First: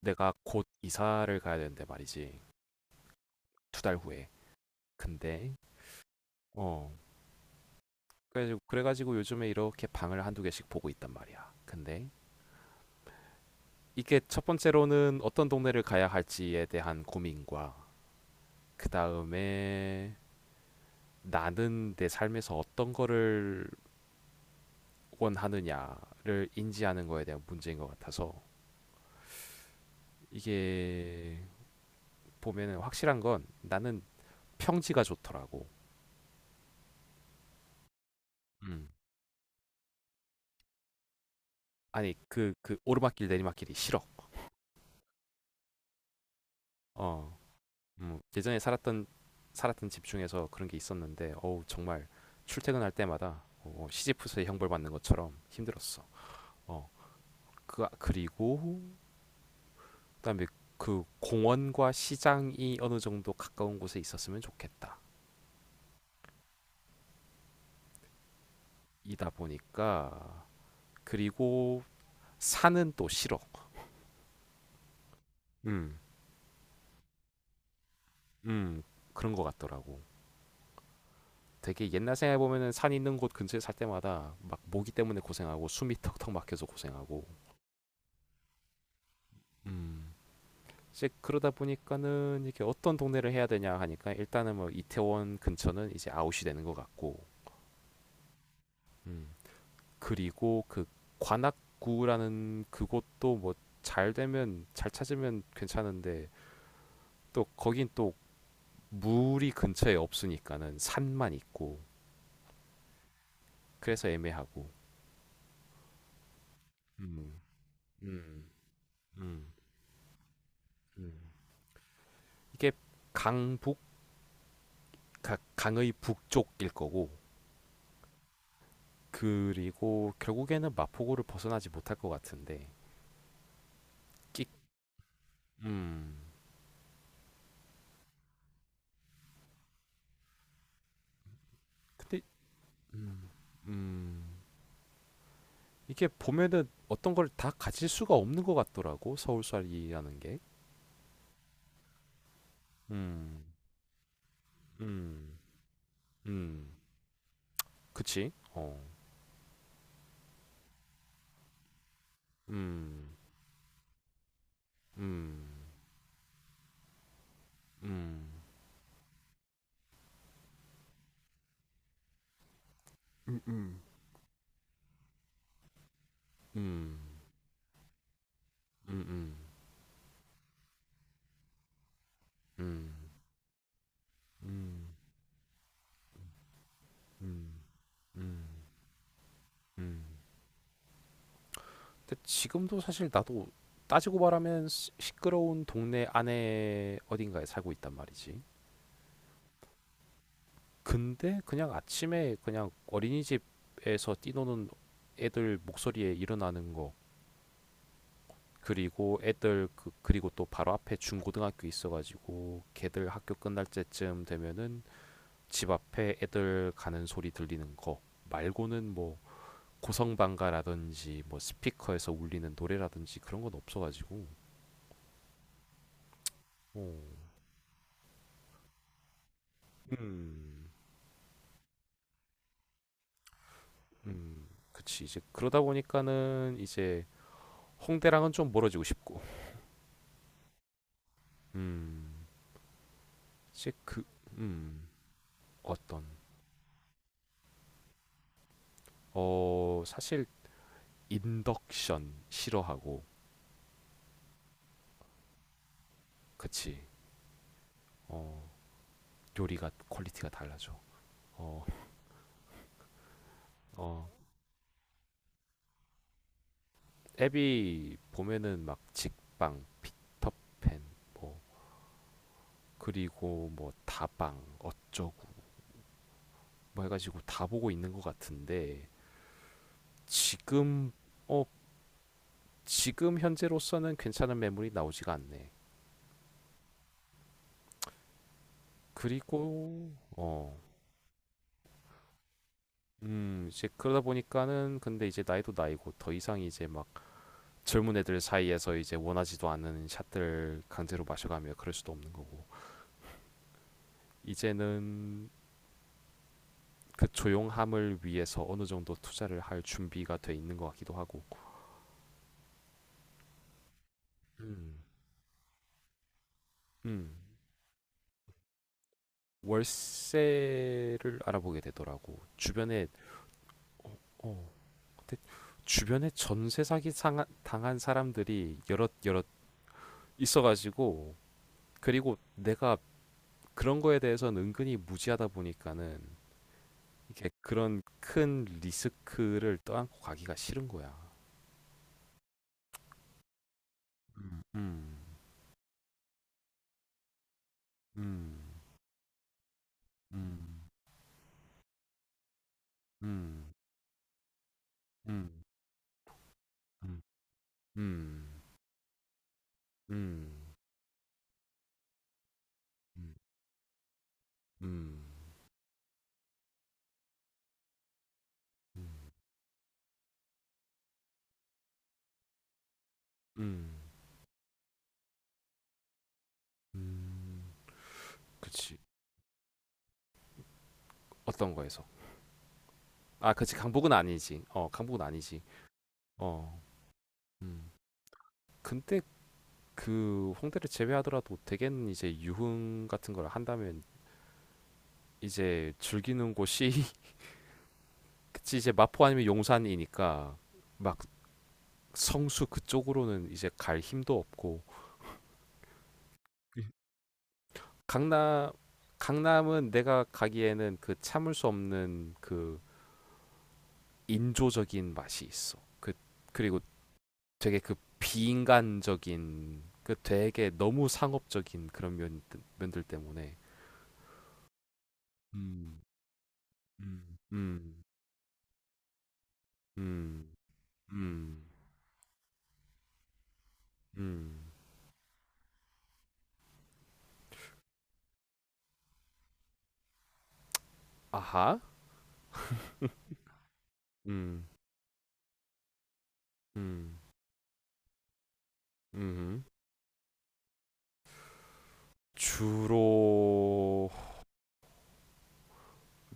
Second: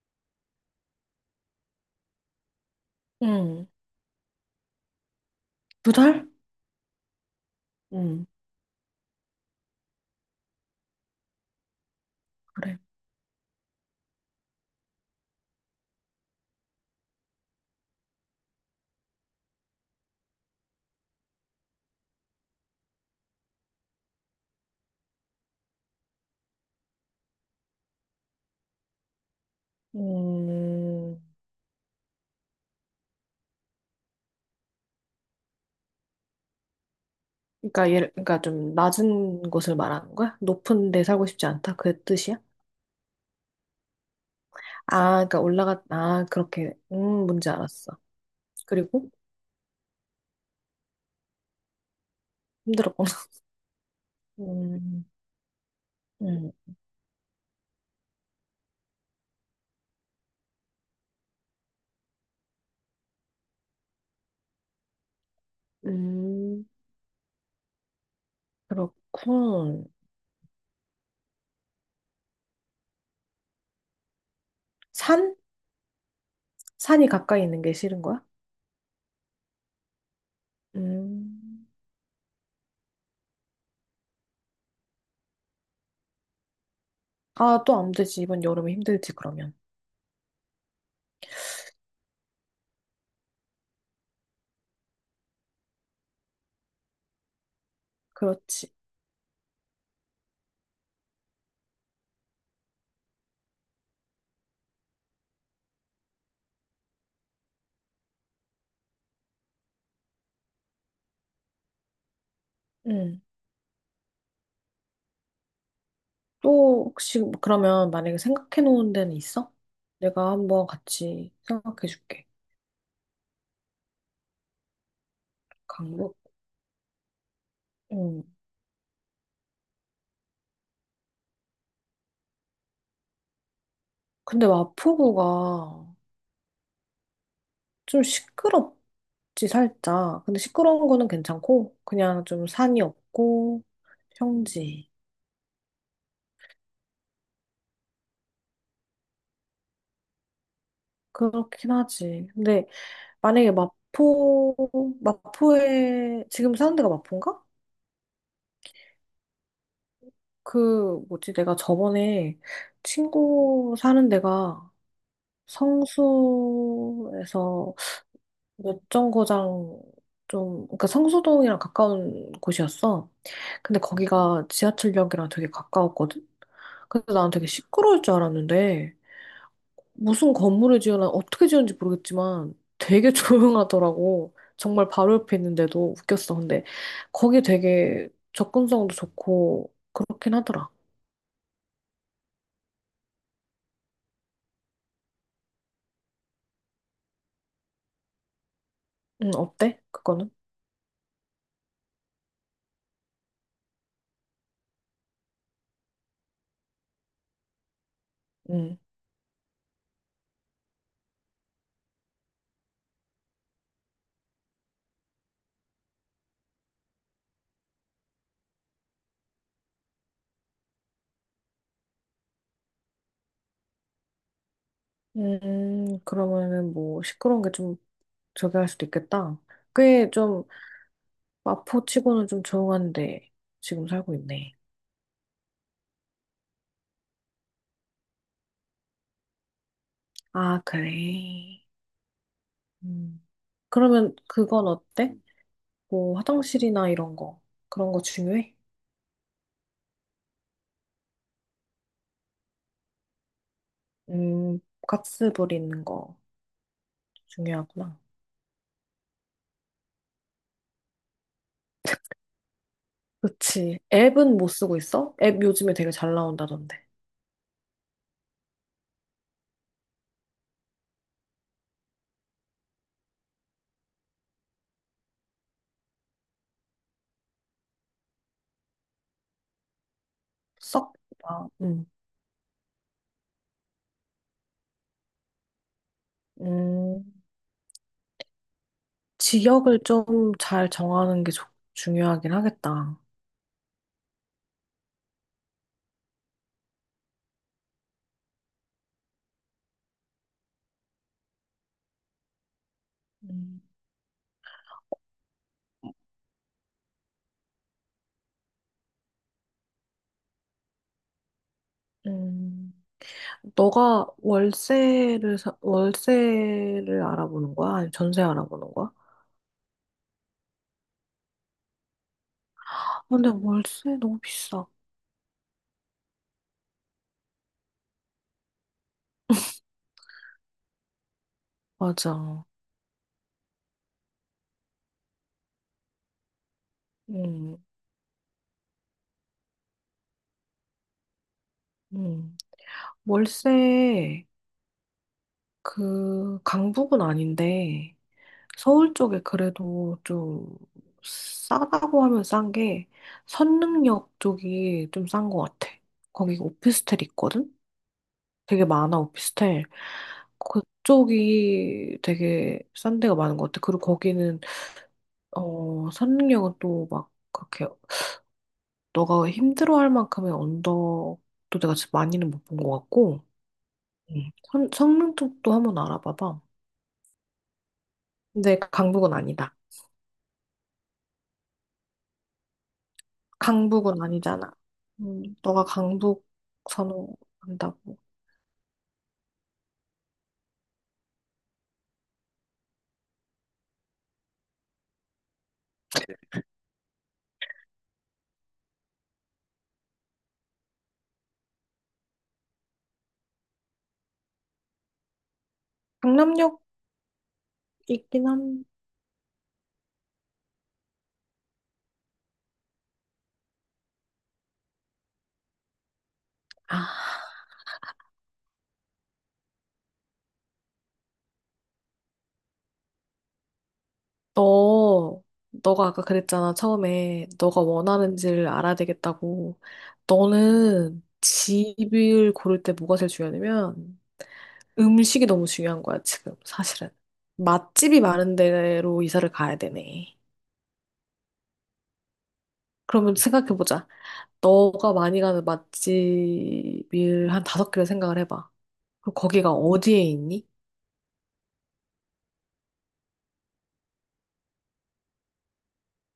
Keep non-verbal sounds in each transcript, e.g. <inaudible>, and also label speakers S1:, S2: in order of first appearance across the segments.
S1: 내가 곧 이사를 가야 되는데 말이지.
S2: 응,
S1: 2달 후에. 근데
S2: 두 달?
S1: 어
S2: 응.
S1: 그래가지고 요즘에 이렇게 방을 한두 개씩 보고 있단 말이야. 근데
S2: 그래.
S1: 이게 첫 번째로는 어떤 동네를 가야 할지에 대한 고민과 그 다음에 나는 내 삶에서 어떤 거를 원하느냐를 인지하는 거에 대한 문제인 것 같아서
S2: 음,
S1: 이게 보면은 확실한 건 나는 평지가 좋더라고.
S2: 그러니까 좀
S1: 음.
S2: 낮은 곳을 말하는 거야? 높은 데 살고 싶지 않다? 그
S1: 아니
S2: 뜻이야?
S1: 그 오르막길 내리막길이 싫어.
S2: 아, 그러니까 아, 그렇게,
S1: 어.
S2: 뭔지 알았어.
S1: 예전에 살았던
S2: 그리고
S1: 살았던 집 중에서 그런 게 있었는데 어우 정말 출퇴근할
S2: 힘들었구나. <laughs>
S1: 때마다 시지프스의 형벌 받는
S2: 음.
S1: 것처럼 힘들었어.
S2: 음.
S1: 어, 그리고 그다음에 그 공원과 시장이 어느 정도 가까운 곳에 있었으면 좋겠다.
S2: 음.
S1: 이다
S2: 그렇군.
S1: 보니까 그리고 산은 또 싫어.
S2: 산?
S1: 음,
S2: 산이 가까이 있는 게 싫은 거야?
S1: 음 그런 것 같더라고.
S2: 음.
S1: 되게 옛날 생각해 보면은 산 있는 곳 근처에 살 때마다 막 모기 때문에 고생하고 숨이 턱턱 막혀서 고생하고.
S2: 아, 또 안 되지. 이번 여름에 힘들지, 그러면.
S1: 음. 이제 그러다 보니까는 이게 어떤 동네를 해야 되냐 하니까 일단은 뭐 이태원 근처는 이제 아웃이 되는 것 같고.
S2: 그렇지.
S1: 음. 그리고 그 관악구라는 그곳도 뭐 잘 찾으면 괜찮은데 또 거긴 또 물이 근처에 없으니까는 산만 있고 그래서 애매하고.
S2: 또 혹시
S1: 음.
S2: 그러면 만약에
S1: 음.
S2: 생각해 놓은 데는 있어?
S1: 음.
S2: 내가 한번
S1: 음.
S2: 같이 생각해 줄게.
S1: 이게 강북, 강의
S2: 강북.
S1: 북쪽일 거고
S2: 응.
S1: 그리고 결국에는 마포구를 벗어나지 못할 것 같은데, 끼-
S2: 근데 마포구가
S1: 음.
S2: 좀 시끄럽지, 살짝. 근데 시끄러운 거는 괜찮고
S1: 근데
S2: 그냥 좀 산이
S1: 음.
S2: 없고
S1: 음.
S2: 평지.
S1: 이게 보면은 어떤 걸 다 가질 수가 없는 것 같더라고. 서울살이라는 게.
S2: 그렇긴 하지. 근데
S1: 음.
S2: 만약에 마포
S1: 음.
S2: 마포에 지금
S1: 음.
S2: 사는 데가 마포인가?
S1: 그치? 어.
S2: 그 뭐지? 내가 저번에
S1: 음.
S2: 친구 사는 데가
S1: 음.
S2: 성수에서 몇정거장, 좀, 그러니까 성수동이랑 가까운 곳이었어.
S1: 음,
S2: 근데
S1: 음.
S2: 거기가 지하철역이랑 되게 가까웠거든?
S1: 음.
S2: 그래서 난 되게 시끄러울 줄 알았는데,
S1: 음. 음.
S2: 무슨 건물을 지어나 어떻게 지었는지 모르겠지만 되게 <laughs> 조용하더라고. 정말
S1: 음.
S2: 바로 옆에 있는데도 웃겼어. 근데 거기
S1: 음.
S2: 되게
S1: 음.
S2: 접근성도 좋고
S1: 음.
S2: 그렇긴 하더라.
S1: 근데 지금도 사실 나도 따지고 말하면 시끄러운 동네 안에 어딘가에 살고 있단 말이지.
S2: 응, 어때? 그거는?
S1: 근데 그냥 아침에 그냥 어린이집에서 뛰노는 애들 목소리에 일어나는 거,
S2: 응.
S1: 그리고 애들 그리고 또 바로 앞에 중고등학교 있어가지고 걔들 학교 끝날 때쯤 되면은 집 앞에 애들 가는 소리 들리는 거 말고는 뭐 고성방가라든지 뭐 스피커에서 울리는 노래라든지 그런 건 없어가지고.
S2: 그러면은 뭐
S1: 어.
S2: 시끄러운 게 좀 저기 할 수도 있겠다. 꽤좀
S1: 음,
S2: 마포치고는 좀 조용한데 지금 살고 있네.
S1: 그치. 이제 그러다 보니까는 이제 홍대랑은 좀 멀어지고 싶고.
S2: 아, 그래.
S1: 음.
S2: 음.
S1: 사실
S2: 그러면 그건
S1: 음,
S2: 어때?
S1: 어떤,
S2: 뭐 화장실이나 이런 거, 그런 거 중요해?
S1: 사실 인덕션 싫어하고,
S2: 음, 가스 버리는 거
S1: 그치,
S2: 중요하구나.
S1: 어, 요리가 퀄리티가 달라져. 어,
S2: 그치.
S1: 어,
S2: 앱은 못 쓰고 있어? 앱 요즘에 되게 잘 나온다던데.
S1: 앱이 보면은 막 직방, 피터팬, 뭐, 그리고 뭐 다방, 어쩌고, 뭐 해가지고 다 보고 있는 것 같은데, 지금,
S2: 썩.
S1: 어,
S2: 아,
S1: 지금 현재로서는 괜찮은 매물이 나오지가 않네.
S2: 음. 지역을
S1: 그리고,
S2: 좀 잘 정하는 게 중요하긴 하겠다.
S1: 이제 그러다 보니까는 근데 이제 나이도 나이고 더 이상 이제 막 젊은 애들 사이에서 이제 원하지도 않는 샷들 강제로 마셔가며 그럴 수도 없는 거고
S2: 음.
S1: 이제는 그 조용함을 위해서 어느 정도 투자를 할 준비가 돼 있는 것 같기도 하고.
S2: 음. 너가
S1: 음,
S2: 월세를
S1: 음.
S2: 알아보는 거야? 아니면 전세 알아보는 거야?
S1: 월세를 알아보게 되더라고 주변에.
S2: 아, 근데
S1: 어,
S2: 월세 너무
S1: 어,
S2: 비싸.
S1: 근데 주변에 전세 사기 당한 사람들이 여럿 여럿 있어가지고 그리고
S2: 맞아.
S1: 내가 그런 거에 대해서는 은근히 무지하다 보니까는 이게
S2: 음.
S1: 그런 큰 리스크를 떠안고 가기가 싫은 거야.
S2: 음. 월세,
S1: 음, 음,
S2: 그 강북은 아닌데
S1: 음,
S2: 서울 쪽에 그래도 좀 싸다고 하면 싼 게
S1: 음,
S2: 선릉역 쪽이 좀
S1: 음,
S2: 싼
S1: 음,
S2: 것 같아. 거기
S1: 음,
S2: 오피스텔 있거든?
S1: 음,
S2: 되게 많아 오피스텔.
S1: 음, 음,
S2: 그쪽이 되게 싼 데가 많은 것 같아. 그리고 거기는
S1: 음,
S2: 선능력은 또 막 그렇게
S1: 음,
S2: 너가 힘들어할 만큼의 언덕도 내가 진짜 많이는 못 본 것 같고.
S1: 음,
S2: 음. 성능 쪽도 한번 알아봐봐.
S1: 음.
S2: 근데
S1: 그치.
S2: 강북은 아니다.
S1: 어떤 거에서? 아, 그치. 강북은
S2: 강북은
S1: 아니지.
S2: 아니잖아.
S1: 어, 강북은 아니지.
S2: 너가 강북
S1: 어, 음.
S2: 선호한다고.
S1: 근데 그 홍대를 제외하더라도 대개는 이제 유흥 같은 걸 한다면 이제 즐기는 곳이 그치 이제 마포 아니면 용산이니까 막 성수 그쪽으로는 이제 갈 힘도 없고.
S2: 강남역
S1: 예.
S2: 있긴
S1: 강남
S2: 한.
S1: 강남은 내가 가기에는 그 참을 수 없는 그 인조적인 맛이 있어. 그리고
S2: 아,
S1: 되게 그 비인간적인 그 되게 너무 상업적인 그런 면 면들 때문에.
S2: 너
S1: 음,
S2: 너가 아까 그랬잖아,
S1: 음,
S2: 처음에 너가
S1: 음,
S2: 원하는지를 알아야 되겠다고.
S1: 음,
S2: 너는
S1: 음,
S2: 집을 고를 때 뭐가 제일 중요하냐면
S1: 음.
S2: 음식이 너무 중요한 거야, 지금, 사실은. 맛집이 많은 데로 이사를 가야 되네.
S1: 아하.
S2: 그러면 생각해보자.
S1: 음,
S2: 너가 많이 가는
S1: 음,
S2: 맛집을 한 다섯 개를 생각을 해봐. 그럼
S1: 음.
S2: 거기가 어디에 있니?
S1: 주로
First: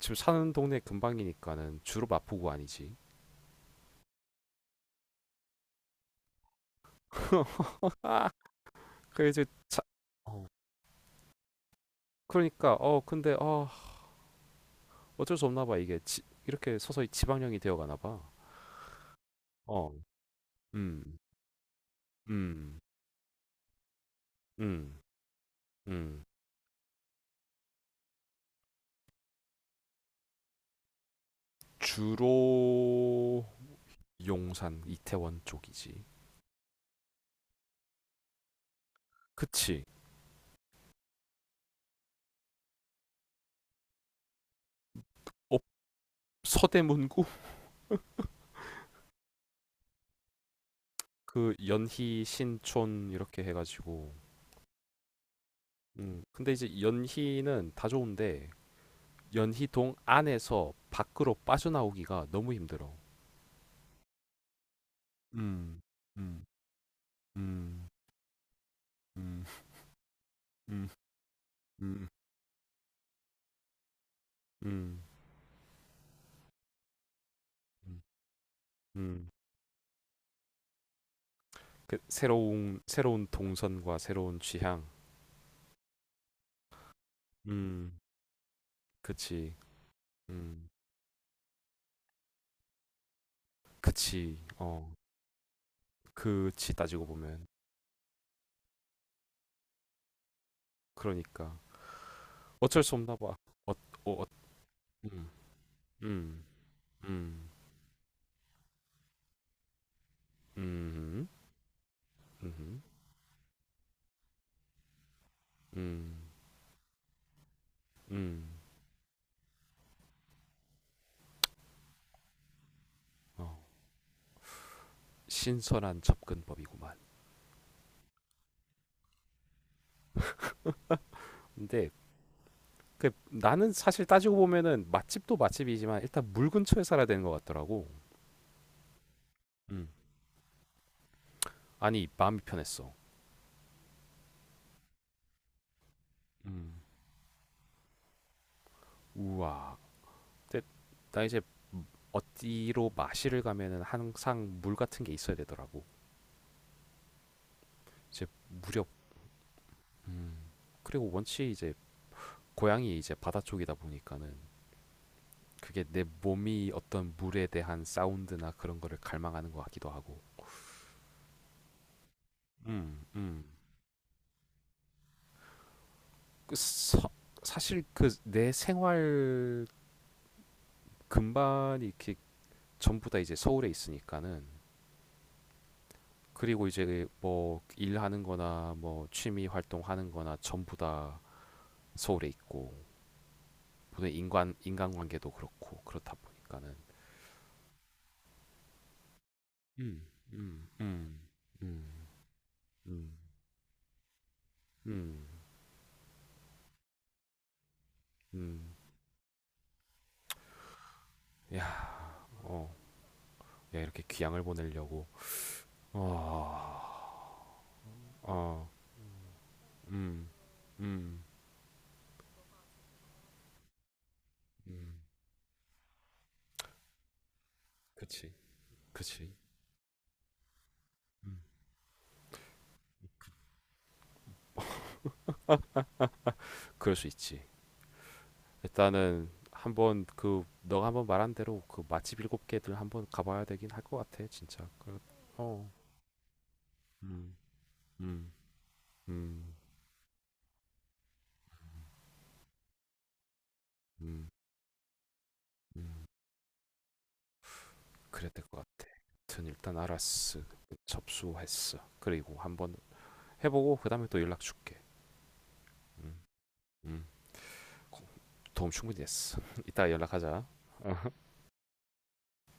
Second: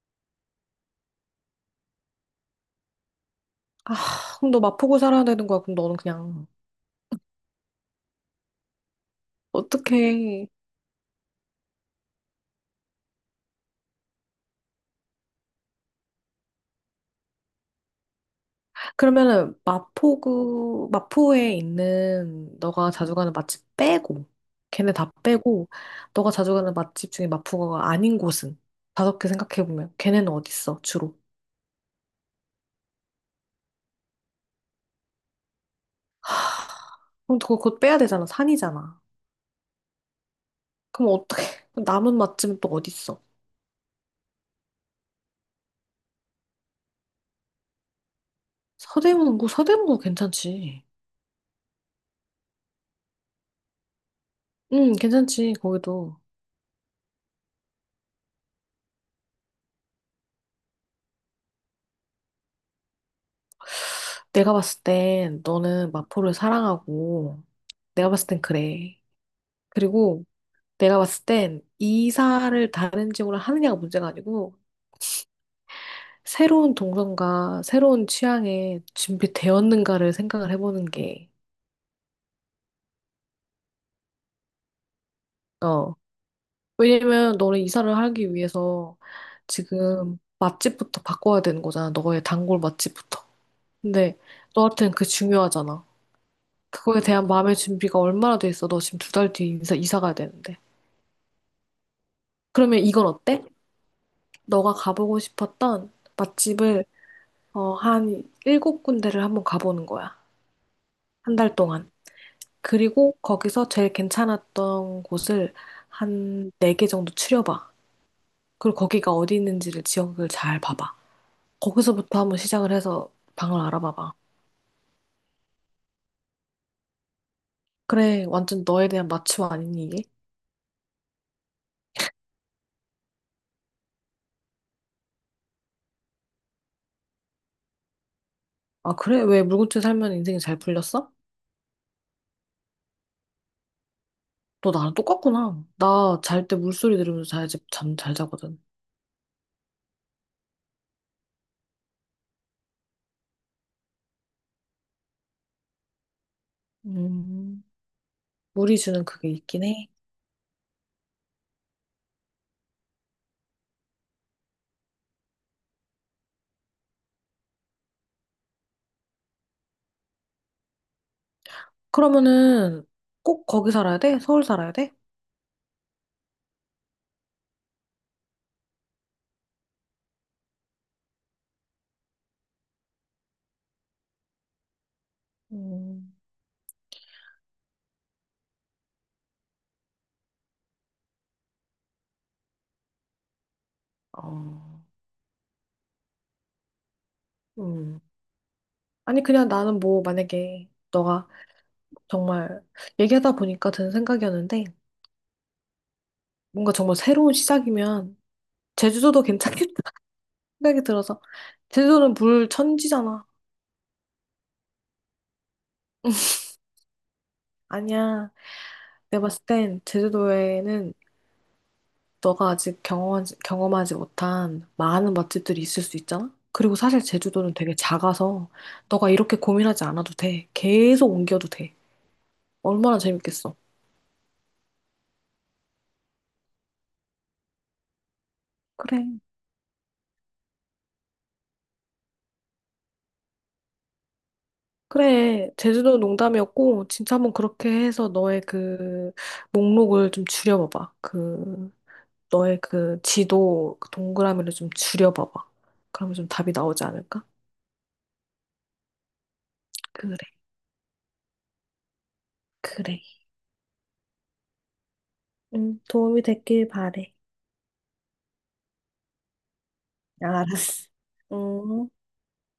S1: 지금 사는 동네 근방이니까는 주로 마포구 아니지.
S2: 아, 그럼 너 마포구 살아야 되는 거야. 그럼 너는 그냥,
S1: <laughs> 아, 이제 자, 어,
S2: 어떡해.
S1: 그러니까 근데 어쩔 수 없나 봐. 이게 이렇게 서서히 지방령이 되어 가나 봐.
S2: 그러면은,
S1: 어,
S2: 마포구,
S1: 음,
S2: 마포에 있는
S1: 음,
S2: 너가 자주 가는 맛집 빼고, 걔네
S1: 음,
S2: 다 빼고,
S1: 음.
S2: 너가 자주 가는 맛집 중에 마포구가 아닌 곳은 다섯 개 생각해보면, 걔네는 어디 있어, 주로?
S1: 주로 용산, 이태원 쪽이지.
S2: 그럼 그거 빼야 되잖아. 산이잖아.
S1: 그치?
S2: 그럼 어떻게 <laughs> 남은 맛집은 또 어디 있어?
S1: 업 서대문구 <laughs>
S2: 서대문구, 서대문구 괜찮지.
S1: 그 연희, 신촌 이렇게 해가지고.
S2: 응, 괜찮지, 거기도.
S1: 음. 근데 이제 연희는 다 좋은데 연희동 안에서 밖으로 빠져나오기가 너무 힘들어.
S2: 내가 봤을 땐
S1: 음,
S2: 너는 마포를
S1: 음,
S2: 사랑하고,
S1: 음,
S2: 내가 봤을 땐 그래.
S1: 음,
S2: 그리고
S1: 음,
S2: 내가 봤을 땐
S1: 음,
S2: 이사를 다른 지역으로 하느냐가 문제가 아니고
S1: 음,
S2: 새로운 동선과
S1: 음,
S2: 새로운 취향에
S1: 음.
S2: 준비되었는가를 생각을 해보는 게
S1: 그 새로운 동선과 새로운 취향.
S2: 어 왜냐면 너는
S1: 음,
S2: 이사를 하기 위해서
S1: 그치.
S2: 지금
S1: 음,
S2: 맛집부터 바꿔야 되는 거잖아. 너의 단골 맛집부터. 근데
S1: 그치. 어,
S2: 너한테는 그게 중요하잖아.
S1: 그치
S2: 그거에
S1: 따지고
S2: 대한
S1: 보면.
S2: 마음의 준비가 얼마나 돼 있어? 너 지금 두 달 뒤에 이사 가야 되는데.
S1: 그러니까
S2: 그러면
S1: 어쩔 수
S2: 이건
S1: 없나 봐.
S2: 어때?
S1: 어, 어, 어,
S2: 너가 가보고
S1: 음,
S2: 싶었던
S1: 음,
S2: 맛집을
S1: 음,
S2: 한 일곱 군데를 한번 가보는 거야.
S1: 음,
S2: 한 달 동안.
S1: 음,
S2: 그리고 거기서 제일 괜찮았던 곳을
S1: 음,
S2: 한 네 개 정도 추려봐.
S1: 음.
S2: 그리고 거기가 어디 있는지를, 지역을 잘 봐봐. 거기서부터 한번 시작을 해서
S1: 어,
S2: 방을 알아봐봐.
S1: 신선한 접근법이구만.
S2: 그래, 완전 너에 대한 마취와 아니니, 이게?
S1: 근데 나는 사실 따지고 보면은 맛집도 맛집이지만 일단 물 근처에 살아야 되는 것 같더라고.
S2: 아, 그래? 왜 물고기
S1: 음.
S2: 살면 인생이 잘 풀렸어?
S1: 아니 마음이 편했어.
S2: 너 나랑 똑같구나. 나 잘 때
S1: 음.
S2: 물소리 들으면서 자야지 잠 잘 자거든.
S1: 우와. 근데 나 이제 어디로 마시를 가면은 항상 물 같은 게 있어야 되더라고.
S2: 음.
S1: 이제
S2: 물이
S1: 무렵
S2: 주는 그게 있긴 해.
S1: 그리고 원체 이제 고향이 이제 바다 쪽이다 보니까는 그게 내 몸이 어떤 물에 대한 사운드나 그런 거를 갈망하는 것 같기도 하고.
S2: 그러면은
S1: 음. 음.
S2: 꼭 거기 살아야 돼? 서울 살아야 돼?
S1: 그 서- 사실 내 생활 근반이 이렇게 전부 다 이제 서울에 있으니까는
S2: 음.
S1: 그리고 이제 뭐 일하는 거나 뭐 취미 활동하는 거나 전부 다 서울에 있고 보통
S2: 어.
S1: 인간관계도 그렇고 그렇다 보니까는.
S2: 음. 아니, 그냥 나는 뭐,
S1: 음, 음,
S2: 만약에
S1: 음,
S2: 너가
S1: 음,
S2: 정말
S1: 음,
S2: 얘기하다 보니까 드는 생각이었는데,
S1: 음,
S2: 뭔가 정말 새로운 시작이면,
S1: 음.
S2: 제주도도 괜찮겠다 <laughs> 생각이 들어서,
S1: 야,
S2: 제주도는 물
S1: 어,
S2: 천지잖아.
S1: 야 이렇게 귀향을 보내려고. 어,
S2: 아니야.
S1: 어,
S2: 내가 봤을 땐
S1: 음,
S2: 제주도에는
S1: 음,
S2: 너가 아직 경험하지 못한
S1: 음,
S2: 많은 맛집들이 있을 수 있잖아? 그리고 사실 제주도는 되게
S1: 그치,
S2: 작아서 너가
S1: 그치,
S2: 이렇게 고민하지 않아도 돼. 계속
S1: 음.
S2: 옮겨도 돼. 얼마나 재밌겠어.
S1: 그럴 수 있지.
S2: 그래.
S1: 일단은 한번 그 너가 한번 말한 대로 그 맛집 7개들 한번 가봐야 되긴 할 것 같아 진짜 그,
S2: 그래.
S1: 어,
S2: 제주도 농담이었고, 진짜 한번
S1: 음,
S2: 그렇게 해서
S1: 음,
S2: 너의 그
S1: 음,
S2: 목록을 좀 줄여봐봐. 너의 그 지도, 그
S1: 음,
S2: 동그라미를 좀 줄여봐봐.
S1: 음,
S2: 그러면 좀 답이 나오지 않을까?
S1: 그래야 될 것 같아. 아무튼 일단
S2: 그래.
S1: 알았어. 접수했어. 그리고 한번
S2: 그래.
S1: 해보고 그 다음에 또 연락 줄게.
S2: 응,
S1: 음,
S2: 도움이 됐길
S1: 음,
S2: 바래.
S1: 도움 충분히 됐어. <laughs> 이따
S2: 아,
S1: 연락하자.
S2: 알았어.
S1: <laughs>
S2: 음.